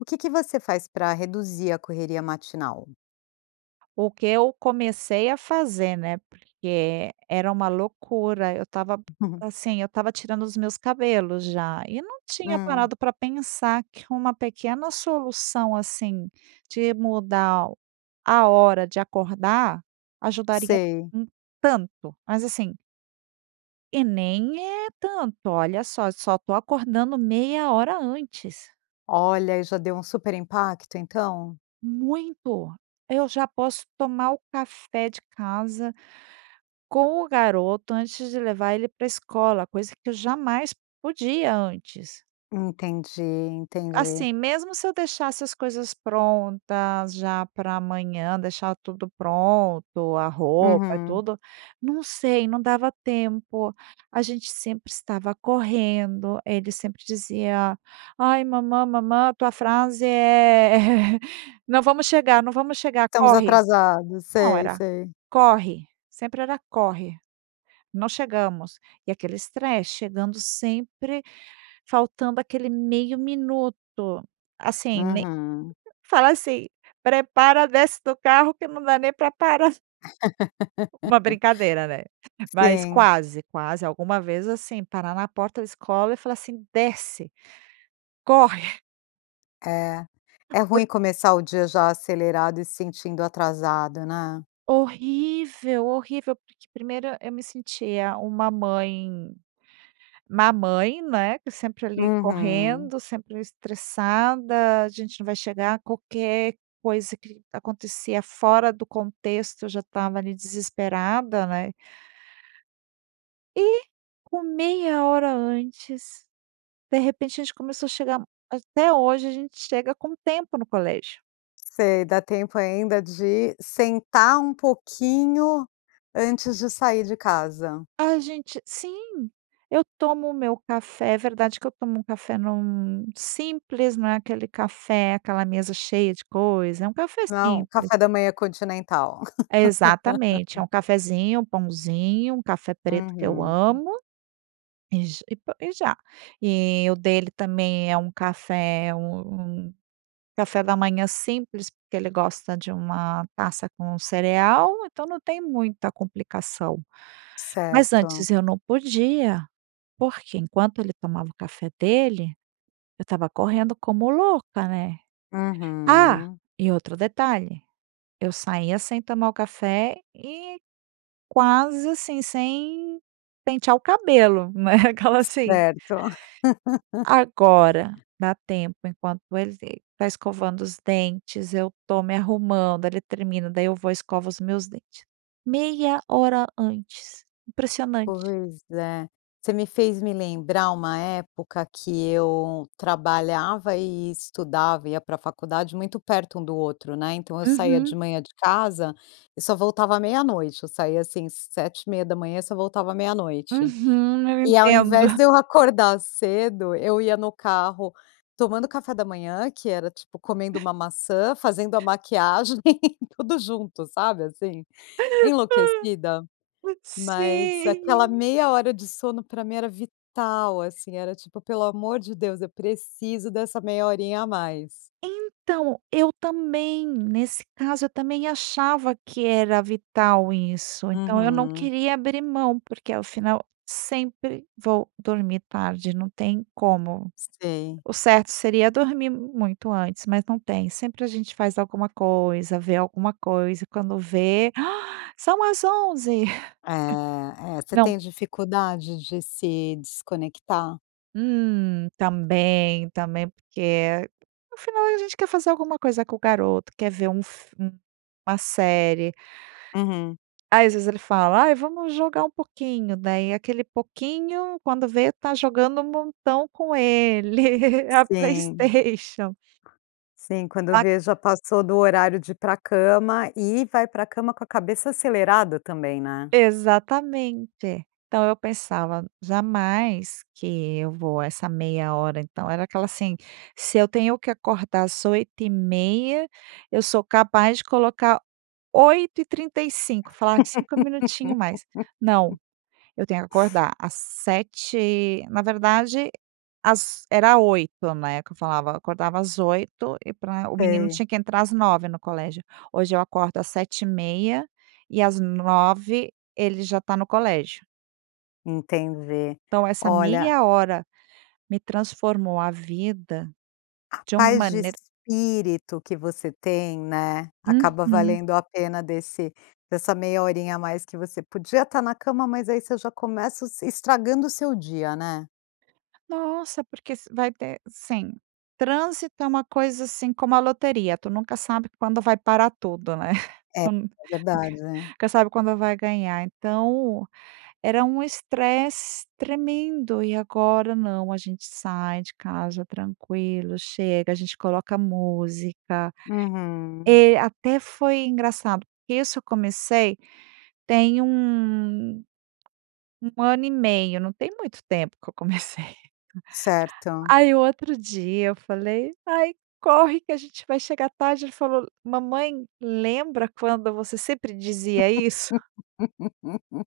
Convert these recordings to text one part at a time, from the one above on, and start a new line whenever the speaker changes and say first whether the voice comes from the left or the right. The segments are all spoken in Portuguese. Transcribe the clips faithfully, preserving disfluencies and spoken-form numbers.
left: O que que você faz pra reduzir a correria matinal?
right: O que eu comecei a fazer, né, porque era uma loucura. Eu tava, assim, eu tava tirando os meus cabelos já, e não tinha
left: Hum.
right: parado pra pensar que uma pequena solução, assim, de mudar a hora de acordar, ajudaria
left: Sei.
right: em tanto! Mas assim E nem é tanto. Olha só: só tô acordando meia hora antes.
left: Olha, aí já deu um super impacto, então?
right: Muito. Eu já posso tomar o café de casa com o garoto antes de levar ele pra escola, coisa que eu jamais podia antes.
left: Entendi, entendi.
right: Assim, mesmo se eu deixasse as coisas prontas já pra amanhã, deixar tudo pronto, a roupa,
left: Uhum.
right: tudo, não sei, não dava tempo. A gente sempre estava correndo, ele sempre dizia: "Ai mamã, mamã" a tua frase é: "Não vamos chegar! Não vamos chegar!
left: "Estamos
right: Corre!"
left: atrasados".
right: Não,
left: Sei,
right: era:
left: sei.
right: "Corre!". Sempre era corre, não chegamos. E aquele estresse, chegando sempre faltando aquele meio minuto. Assim mei
left: Uhum.
right: fala assim: "Prepara, desce do carro que não dá nem pra parar". Uma brincadeira, né. Mas
left: Sim.
right: quase quase alguma vez, assim, parar na porta da escola e falar assim: "Desce! Corre!".
left: É. É
right: Por
left: ruim começar o dia já acelerado e se sentindo atrasado, né?
right: Horrível, horrível. Porque primeiro e eu me sentia uma mãe má mãe, né, que sempre, ali,
left: Uhum.
right: correndo, sempre estressada, "A gente não vai chegar". Qualquer coisa que acontecia fora do contexto, eu já estava ali desesperada, né. E, com meia hora antes, de repente, a gente começou a chegar Até hoje a gente chega com tempo no colégio.
left: Sei, dá tempo ainda de sentar um pouquinho antes de sair de casa.
right: A gente sim, eu tomo o meu café é verdade que eu tomo um café num Simples. Não é aquele café, aquela mesa cheia de coisa. É um café
left: Não é um
right: simples.
left: café da manhã continental.
right: É exatamente. É um cafezinho, um pãozinho, um café preto que eu
left: Uhum.
right: amo. E j e po e já. E o dele também é um café é um um café da manhã simples, porque ele gosta de uma taça com cereal, então não tem muita complicação. Mas
left: Certo.
right: antes eu não podia. Porque enquanto ele tomava o café dele, eu estava correndo como louca, né? Ah!
left: Uhum.
right: E outro detalhe: eu saía sem tomar o café e quase, assim, sem pentear o cabelo, né? Aquela assim
left: Certo.
right: Agora dá tempo enquanto ele está escovando os dentes, eu estou me arrumando. Ele termina, daí eu vou e escovo os meus dentes. Meia hora antes. Impressionante.
left: Pois é. Você me fez me lembrar uma época que eu trabalhava e estudava, ia pra faculdade, muito perto um do outro, né, então eu saía de
right: Uhum.
left: manhã de casa e só voltava meia-noite. Eu saía, assim, sete e meia da manhã e só voltava meia-noite.
right: Uhum. Eu
left: E ao invés
right: entendo.
left: de eu acordar cedo, eu ia no carro tomando café da manhã, que era tipo, comendo uma maçã, fazendo a maquiagem tudo junto, sabe, assim, enlouquecida? Mas aquela
right: Sim.
left: meia hora de sono pra mim era vital, assim, era tipo: "Pelo amor de Deus, eu preciso dessa meia horinha a mais".
right: Então, eu também. Nesse caso, eu também achava que era vital isso. Então eu não
left: Uhum.
right: queria abrir mão, porque ao final sempre vou dormir tarde, não tem como.
left: Sei.
right: O certo seria dormir muito antes, mas não tem. Sempre a gente faz alguma coisa, vê alguma coisa e quando vê: "São as onze".
left: É, é. Você
right: Não.
left: tem dificuldade de se desconectar?
right: Hum. Também, também. Porque, no final a gente quer fazer alguma coisa com o garoto, quer ver um fi um uma série.
left: Uhum.
right: Aí às vezes ele fala: "Ai, vamos jogar um pouquinho" daí aquele pouquinho, quando vê, tá jogando um montão com ele. A
left: Sim.
right: Playstation.
left: Sim. Quando
right: A
left: vê já passou do horário de ir pra cama e vai pra cama com a cabeça acelerada também, né.
right: Exatamente. Então eu pensava: "Jamais que eu vou essa meia hora". Então, era aquela assim: "Se eu tenho que acordar às oito e meia, eu sou capaz de colocar oito e trinta e cinco". Falar: "cinco minutinhos mais". Não. Eu tenho que acordar às sete e Na verdade, às era oito, né, que eu falava. Eu acordava às oito e pra o menino
left: Sei.
right: tinha que entrar às nove no colégio. Hoje eu acordo às sete e meia, e às nove ele já tá no colégio.
left: Entendi.
right: Então, essa
left: Olha
right: meia hora, me transformou a vida, de uma
left: Paz de
right: maneira
left: espírito que você tem, né, acaba
right: Uhum.
left: valendo a pena desse dessa meia horinha a mais que você podia estar na cama, mas aí você já começa o se estragando o seu dia, né.
right: Nossa, porque se vai ter sim. Trânsito é uma coisa, assim, como a loteria, tu nunca sabe quando vai parar tudo, né?
left: É, é
right: Tu
left: verdade.
right: nunca sabe quando vai ganhar. Então, era um estresse tremendo. E agora, não, a gente sai de casa tranquilo, chega, a gente coloca música.
left: Uhum.
right: Eh, até foi engraçado, porque isso eu comecei tem um um ano e meio, não tem muito tempo que eu comecei.
left: Certo.
right: Aí, o outro dia eu falei: "Ai, corre que a gente vai chegar tarde". Ele falou: "Mamãe lembra quando você sempre dizia isso?".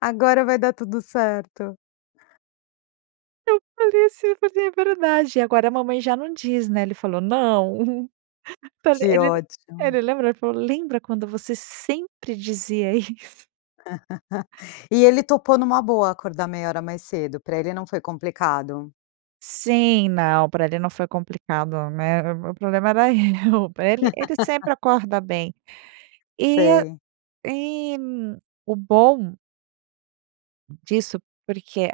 left: Agora vai dar tudo certo.
right: Eu falei, assim, eu falei: "É verdade. Agora a mamãe já não diz, né?". Ele falou: "Não". Tá le
left: Que
right: ele
left: ótimo.
right: ele lembra. Ele falou: "Lembra quando você sempre dizia isso?".
left: E ele topou, numa boa, acordar meia hora mais cedo? Pra ele não foi complicado?
right: Sim, não. Pra ele não foi complicado, né? O o problema era eu. Pra ele ele sempre acorda bem. E
left: Sei.
right: e e o bom disso porque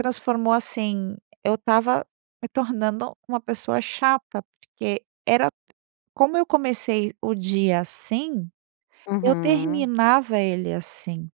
right: transformou, assim, eu estava me tornando uma pessoa chata. Porque era como eu comecei o dia assim, eu
left: Uhum.
right: terminava ele assim.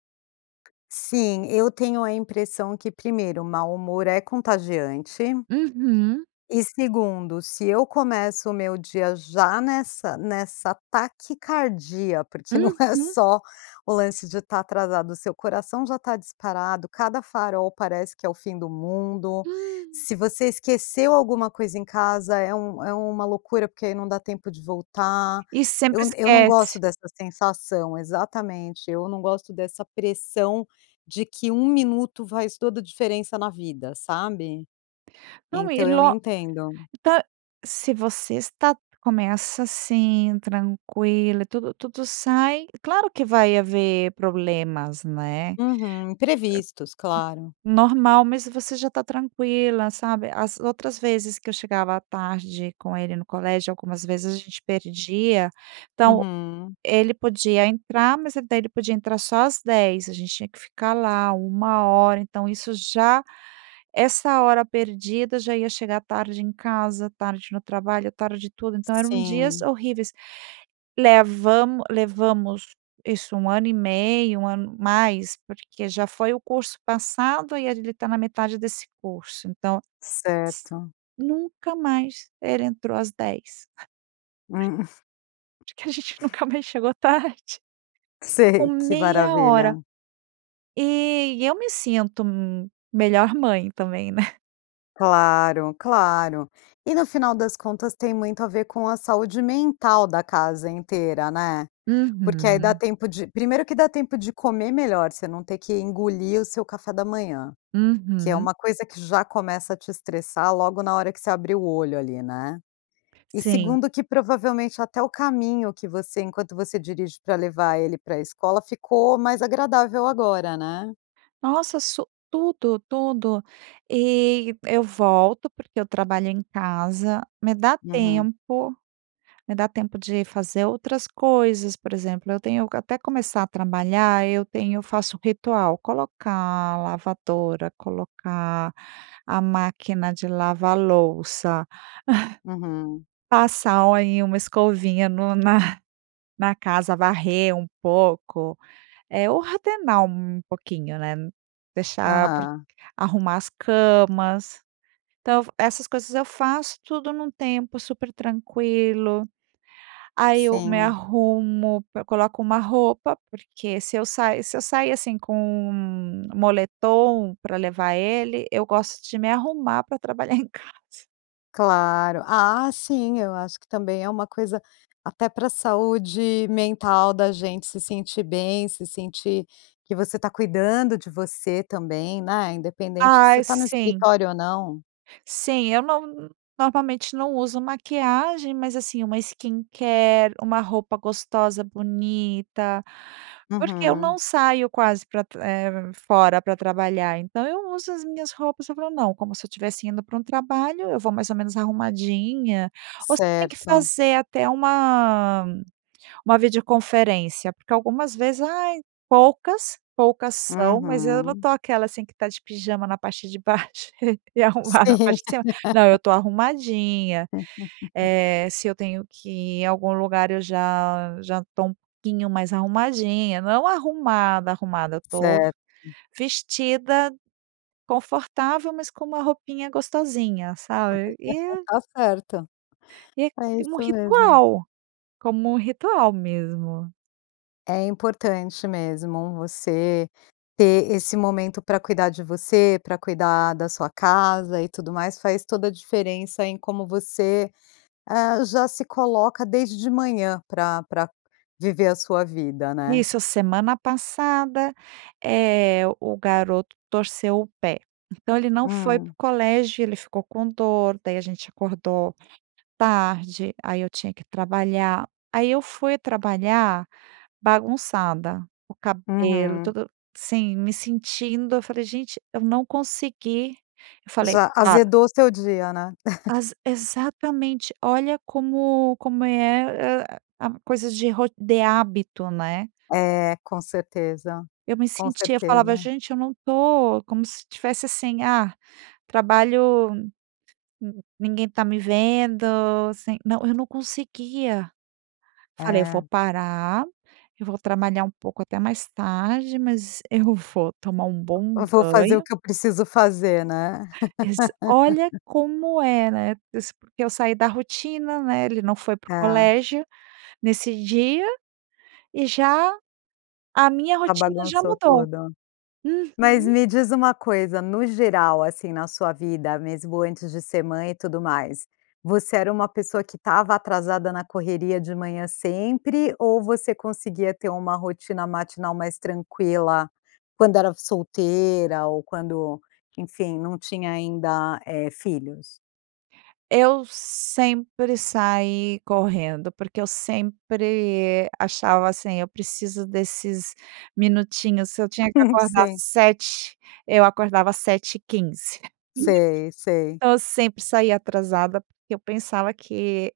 left: Sim, eu tenho a impressão que primeiro: o mau humor é contagiante.
right: Uhum.
left: E segundo: se eu começo o meu dia já nessa nessa taquicardia porque não é
right: Uhum!
left: só o lance de estar atrasado, o seu coração já está disparado; cada farol parece que é o fim do mundo. Se você esqueceu alguma coisa em casa é um é uma loucura, porque aí não dá tempo de voltar.
right: E sempre
left: Eu eu não gosto
right: esquece.
left: dessa sensação exatamente, eu não gosto dessa pressão de que um minuto faz toda a diferença na vida, sabe?
right: Não, e
left: Então eu
right: lo
left: entendo.
right: ta se você está começa assim, tranquila, tudo tudo sai claro que vai haver problemas, né? Eh, hum.
left: Uhum. Imprevistos, claro.
right: Normal. Mas você já está tranquila, sabe? As outras vezes que eu chegava tarde com ele no colégio, algumas vezes a gente perdia então,
left: Uhum.
right: ele podia entrar, mas daí ele podia entrar só às dez. A gente tinha ficar lá uma hora, então isso já essa hora perdida já ia chegar tarde em casa, tarde no trabalho, tarde em tudo então eram dias
left: Sim.
right: horríveis. Levamo levamos isso, um ano e meio, um ano mais porque já foi o curso passado e ele tá na metade desse curso, então S
left: Certo.
right: nunca mais ere entrou às dez.
left: Hum.
right: Porque a gente nunca mais chegou tarde. Com
left: Sei. Que
right: meia hora,
left: maravilha.
right: eh, e eu me sinto m melhor mãe também, né?
left: Claro, claro. E no final das contas, tem muito a ver com a saúde mental da casa inteira, né. Porque aí dá
right: Uhum.
left: tempo de primeiro que dá tempo de comer melhor, você não ter que engolir o seu café da manhã, que é
right: Uhum.
left: uma coisa que já começa a te estressar logo na hora que você abrir o olho ali, né. E,
right: Sim.
left: segundo que provavelmente até o caminho que você enquanto você dirige pra levar ele pra escola ficou mais agradável agora, né.
right: Nossa so tudo, tudo, e, eu volto porque eu trabalho em casa, me dá
left: Uhum.
right: tempo, me dá tempo de fazer outras coisas. Por exemplo, eu tenho que, até começar a trabalhar, eu tenho eu faço um ritual: colocar a lavadora, colocar a máquina de lavar louça.
left: Uhum.
right: Passar, ó, em uma escovinha no na na casa, varrer um pouco. Eh, ordenar um pouquinho, né. Deixar pra
left: Aham.
right: arrumar as camas. Então, essas coisas eu faço tudo num tempo super tranquilo. Aí eu me
left: Sim.
right: arrumo, p coloco uma roupa, porque se eu sa se eu sair, assim, com moletom para levar ele, eu gosto de me arrumar para trabalhar em casa.
left: Claro. Ah, sim. Eu acho que também é uma coisa até para saúde mental da gente se sentir bem, se sentir que você está cuidando de você também, né, independente se
right: Ai,
left: está no
right: sim.
left: escritório ou não.
right: Sim, eu não normalmente não uso maquiagem, mas assim uma skincare, uma roupa gostosa, bonita, porque eu não
left: Uhum.
right: saio quase pra tr eh, fora para trabalhar, então eu uso as minhas roupas, eu falo, não, como se eu estivesse indo pra um trabalho, eu vou mais ou menos arrumadinha, ou se tem que
left: Certo.
right: fazer até uma uma videoconferência, porque algumas vezes Ai Poucas, poucas são, mas eu não
left: Uhum.
right: estou aquela assim que está de pijama na parte de baixo e arrumada na
left: Sim.
right: parte de cima. Não, eu estou arrumadinha. Eh, se eu tenho que ir em algum lugar eu já já estou um pouquinho mais arrumadinha, não é um arrumada, arrumada. Eu estou v
left: Certo.
right: vestida confortável, mas com uma roupinha gostosinha, sabe, e
left: Está certo,
right: e
left: é
right: tem um
left: isso mesmo.
right: ritual, como um ritual mesmo.
left: É importante mesmo você ter esse momento pra cuidar de você, pra cuidar da sua casa, e tudo mais. Faz toda a diferença em como você, ah, já se coloca desde de manhã pra pra viver a sua vida, né?
right: Isso, semana passada, eh, o garoto torceu o pé. Então ele não foi pro
left: Hum.
right: colégio, ele ficou com dor, daí a gente acordou tarde, aí eu tinha que trabalhar. Aí eu fui trabalhar bagunçada, o cabelo
left: Uhum.
right: todo Sim, me sentindo Eu falei: "Gente eu não consegui". Eu falei"".
left: Já
right: [unintelligible]
left: azedou o seu dia, né?
right: As exatamente. Olha como como é, a a coisas de ro de hábito, né?
left: É, com certeza.
right: Eu me
left: Com
right: sentia, falava:
left: certeza.
right: "Gente eu não tô". Como se estivesse assim: "Ah, trabalho, hum, ninguém tá me vendo, sem". Não, eu não conseguia. Falei: "Eu vou
left: É.
right: parar, e vou trabalhar um pouco até mais tarde, mas eu vou tomar um bom
left: Eu vou fazer o
right: banho".
left: que eu preciso fazer, né?
right: Exa Olha como é, né? Eu sa porque eu saí da rotina, né, ele não foi pro
left: Tá.
right: colégio nesse dia, e já a minha
left: Já
right: rotina já
left: bagunçou
right: mudou.
left: toda. Mas
right: Uhum.
left: me diz uma coisa: no geral, assim, na sua vida mesmo antes de ser mãe e tudo mais, você era uma pessoa que estava atrasada na correria de manhã sempre? Ou você conseguia ter uma rotina matinal mais tranquila? Quando era solteira ou quando, enfim, não tinha ainda, eh, filhos?
right: Eu sempre saí correndo. Porque eu sempre achava, assim: "Eu preciso desses minutinhos". Se eu tinha que acordar
left: Sim.
right: sete, eu acordava sete e quinze.
left: Sei, sei.
right: Então eu sempre saía atrasada porque eu pensava que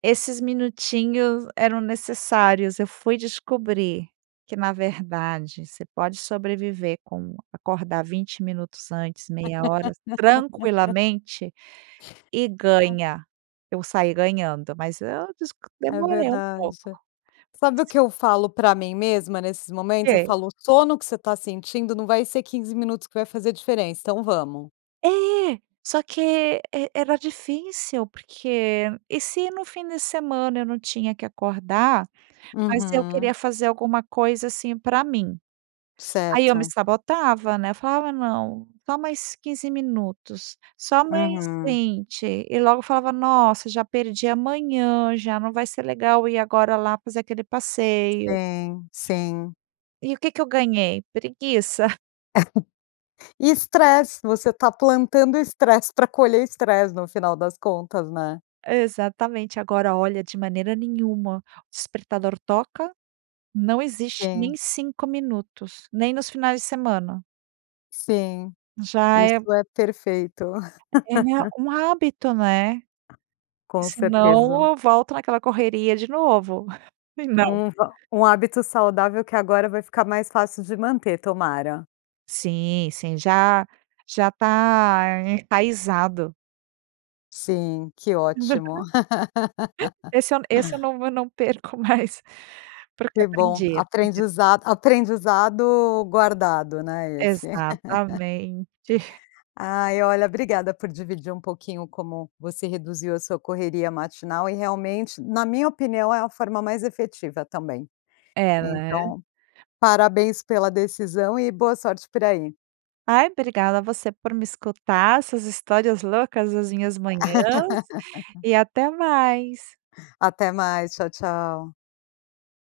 right: esses minutinhos eram necessários. Eu fui descobrir que, na verdade, você pode sobreviver com acordar vinte minutos antes, meia hora, tranquilamente, e
left: Ah.
right: ganha. Eu saí ganhando, mas eu desc
left: É
right: demorei um
left: verdade.
right: pouco.
left: Sabe o que eu falo pra mim mesma nesses momentos? Eu
right: Que?
left: falo: "O sono que você tá sentindo não vai ser quinze minutos que vai fazer diferença, então vamos".
right: É! Só que e era difícil. Porque, e se no fim de semana eu não tinha que acordar, mas eu
left: Uhum.
right: queria fazer alguma coisa, assim, pra mim. Aí eu me
left: Certo.
right: sabotava, né? Eu falava: "Não, só mais quinze minutos, só mais
left: Uhum.
right: vinte". E logo falava: "Nossa, já perdi a manhã, já não vai ser legal ir agora lá fazer aquele passeio".
left: Sim, sim.
right: E o que que eu ganhei? Preguiça.
left: Estresse. Você tá plantando estresse pra colher estresse no final das contas, né?
right: Exatamente. Agora, olha, de maneira nenhuma. O despertador toca, não existe nem
left: Sim.
right: cinco minutos, nem nos finais de semana.
left: Sim.
right: Já é
left: Isso é perfeito.
right: ele é um hábito, né? E
left: Com
right: se
left: certeza.
right: não, eu volto naquela correria de novo. E não.
left: Um v um hábito saudável que agora vai ficar mais fácil de manter, tomara.
right: Sim, sim. Já já tá enraizado.
left: Sim. Que ótimo.
right: Esse eu n esse eu não eu não perco mais. Porque
left: Que bom.
right: aprendi, aprendi.
left: Aprendizado aprendizado guardado, né, esse?
right: Exatamente.
left: Ai, olha, obrigada por dividir um pouquinho como você reduziu a sua correria matinal. E realmente, na minha opinião, é a forma mais efetiva também.
right: É, né.
left: Então, parabéns pela decisão e boa sorte por aí.
right: Ai, obrigada você por me escutar. Essas histórias loucas das minhas manhãs, e até mais.
left: Até mais! Ttchau, tchau.